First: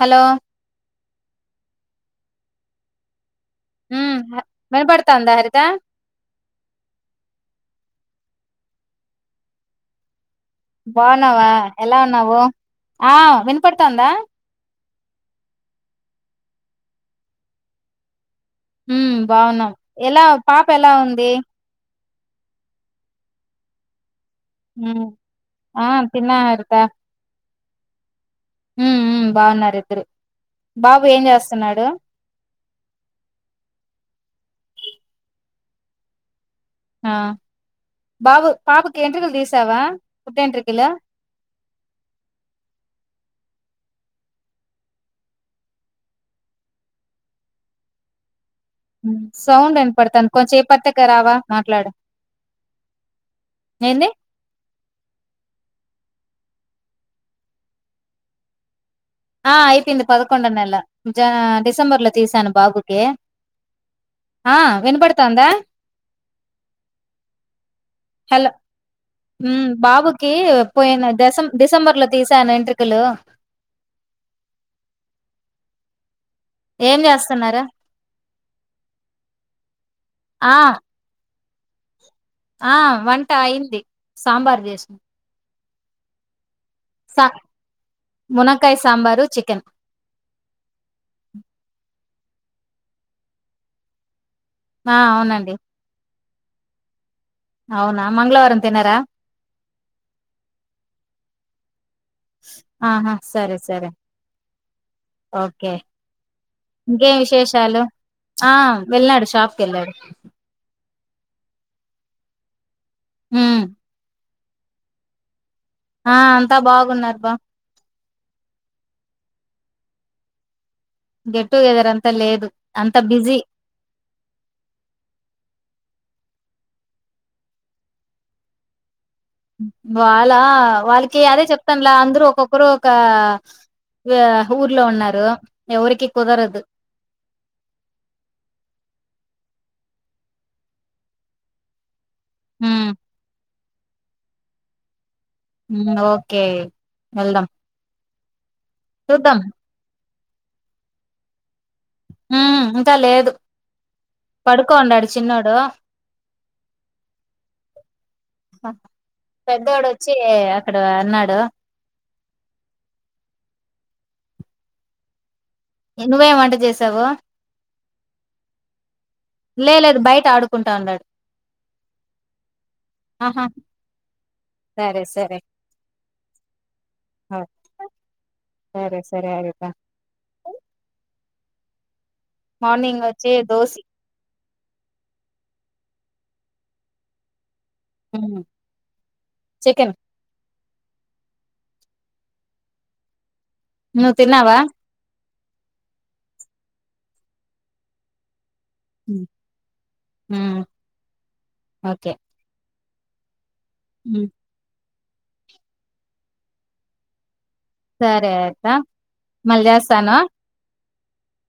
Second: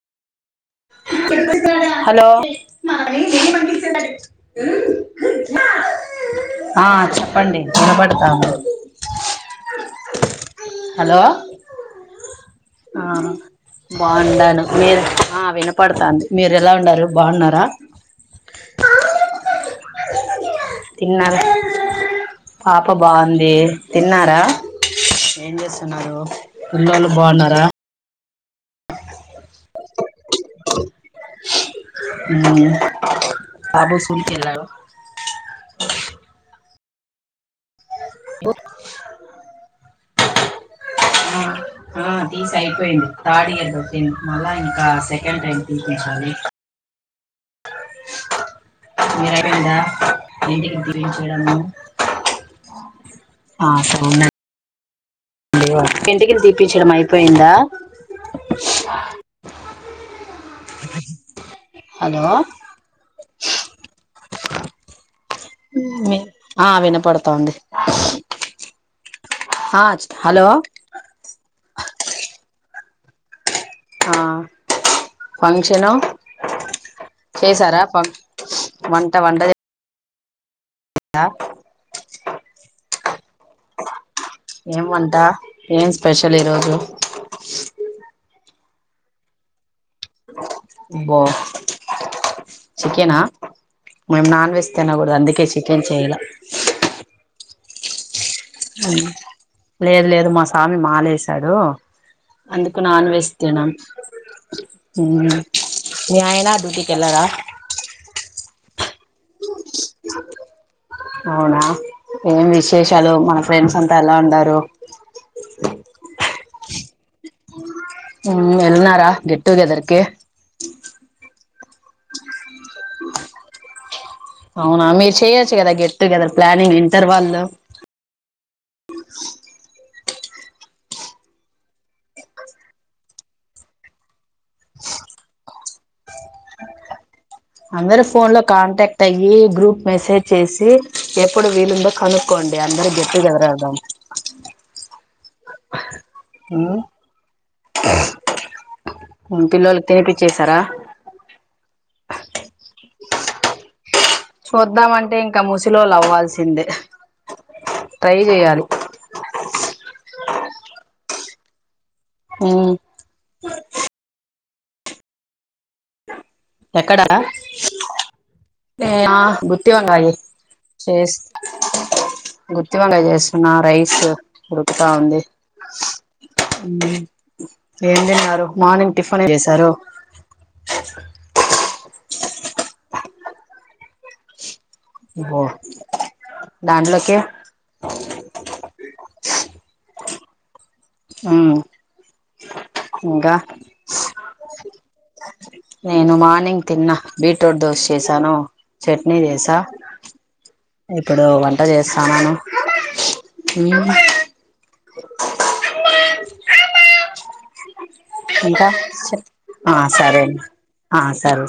Hello hello ఉమ్ వినపడుతాందా హరిత ఆ చెప్పండి వినబడు అ బాగున్నావ ఎలా ఉన్నావు ఆ వినపడుతందా బాగుండాను మీరు ఆ వినపడతంది మీరు ఎలా ఉండరు బాగున్నర హ్మ్ బాగున్నాం ఎలా పాప ఎలా ఉంది తిన్నారా పాప బంధి తిన్నార హ్మ్ ఏం చేస్తున్నారు పిళ్ళోళ్ళు బావున్నారా మ్ మ్ బావున్నారు ఇద్దరు బాబు ఏం చేస్తున్నాడు మ్మ్ బాబు స్కూల్ కెల్లాడు ఆ బాబు పాపుకి ఎంట్రుకలు తీసావా పుట్టెంట్రికలు ఆ ఆ తీసి అయిపోయింది థర్డ్ ఇయర్ పుట్టింది మళ్ళా ఇంకా సెకండ్ టైం తీపించాలి మీరు సౌండ్ అయిపోయిందా వినపడతంది కొంచెం ఈ ఇంటికి పక్కకి రావా తీపించడము మాట్లాడు ఏంది లేవా ఎంటికలు తీపిచ్చడం అయిపోయిందా ఆ అయిపోయింది పదకొండో నెల జ డిసెంబర్లో హలో తీసాను బాబుకి ఆ వినపడుతందా ఆ వినపడుతోంది హలో ఆ బాబుకి హలో పోయిన ది సం డిసెంబర్ లో తీసాను ఎంట్రుక కలు ఆ ఫంక్షను ఏం జేస్తున్నారు? చేసారా ప వంట వంట చే ఆ ఆ వంట అయింది సాంబార్ ఏం జేసినా. వంట ఏం స్పెషల్ ఈరోజు సా మునక్కాయ సాంబారు చికెన్ [unintelligible] బా చికెనా మేము నాన్ వెజ్ ఆ! తినకూడదు అందుకే అవునండి. చికెన్ చేయ్ లా అవునా మంగళవారం తినరా? లేదు లేదు మా సామి మాలేశాడు అందుకు నాన్ ఆహా! వెజ్ సరే, తినం సరే. ఓకే. మీ ఆయిన ఇంకేం డ్యూటీకెళ్ళారా విశేషాలు? ఆ వెళ్ళాడు షాప్కెళ్ళాడు అవునా ఏమి ష్ శేషాలు మన హ్మ్. ఫ్రెండ్స్ అంతా ఎలా ఉండా [unintelligible] టో ఆ తా బాగున్నారు బా ఉమ్ ఎల్నారా గెట్ టు గెదర్ కి గెట్ టు గెదర్ అంతా లేదు అంతా బిజీ అవునా మీరు చెయొచ్చు కదా గెట్ టుగెదర్ ప్లానింగ్ ఇంటర్ వాళ వాళ్ళ వాళ్ళకి అదే చెప్తానులా అందరుూ ఒక్కొక్కరు ఒక ఊర్లో ఉన్నారు ఎవరికి కుదరదు అందరు ఫోన్ లో కాంటాక్ట్ అయ్యి గ్రూప్ మెసేజ్ చేసి ఎప్పుడు వీలుందో కనుక్ కోండి అందరూ హ్మ్ గెట్ టుగెదర్ అవుదాం ఒకే వెల్దం పిల్లల్ తోటి చేసార హ్మ్ ఇంక లేదు పడుకోనాడు చూద్దామంటే ఇంకా చిన్నోడు ముసిలోళ్ళు అవ్వాల్సిందే ట్రై చేయాలి పెద్దోడు వచ్చి అక్కడ వున్నాడు కదా ఊ నువ్వ ఏ వంట చేసావు ఆ గుత్తి లే లేదు వంకాయి బయట ఆడుకుంటా అన్నాడు చేసి గుత్తి వంకాయ ఆహా చేస్తున్నా రైస్ ఉడుకుతా సరే ఉంది సరే ఆ ఏం తిన్నారు మార్నింగ్ సరే టిఫిన్ సరే అడుగుతా చేసారు మార్నింగ్ వచ్చి దోశీ ఓ దాండ్లోకే ఊ చికెన్ ఊ ఇంకా నువ్వు తిన్నావా నేను మార్నింగ్ తిన్నా బీట్రూట్ దోశ చేసాను చట్నీ హ్మ్ చేసా హ్మ్. ఇప్పుడు వంట ఓకే చేస్తాన్నాను హ అమ్మ హ్మ్. సరే అత్త ఇంకా చె మళ్ళీ ఆ చేస్తాను సరే ఆ సరే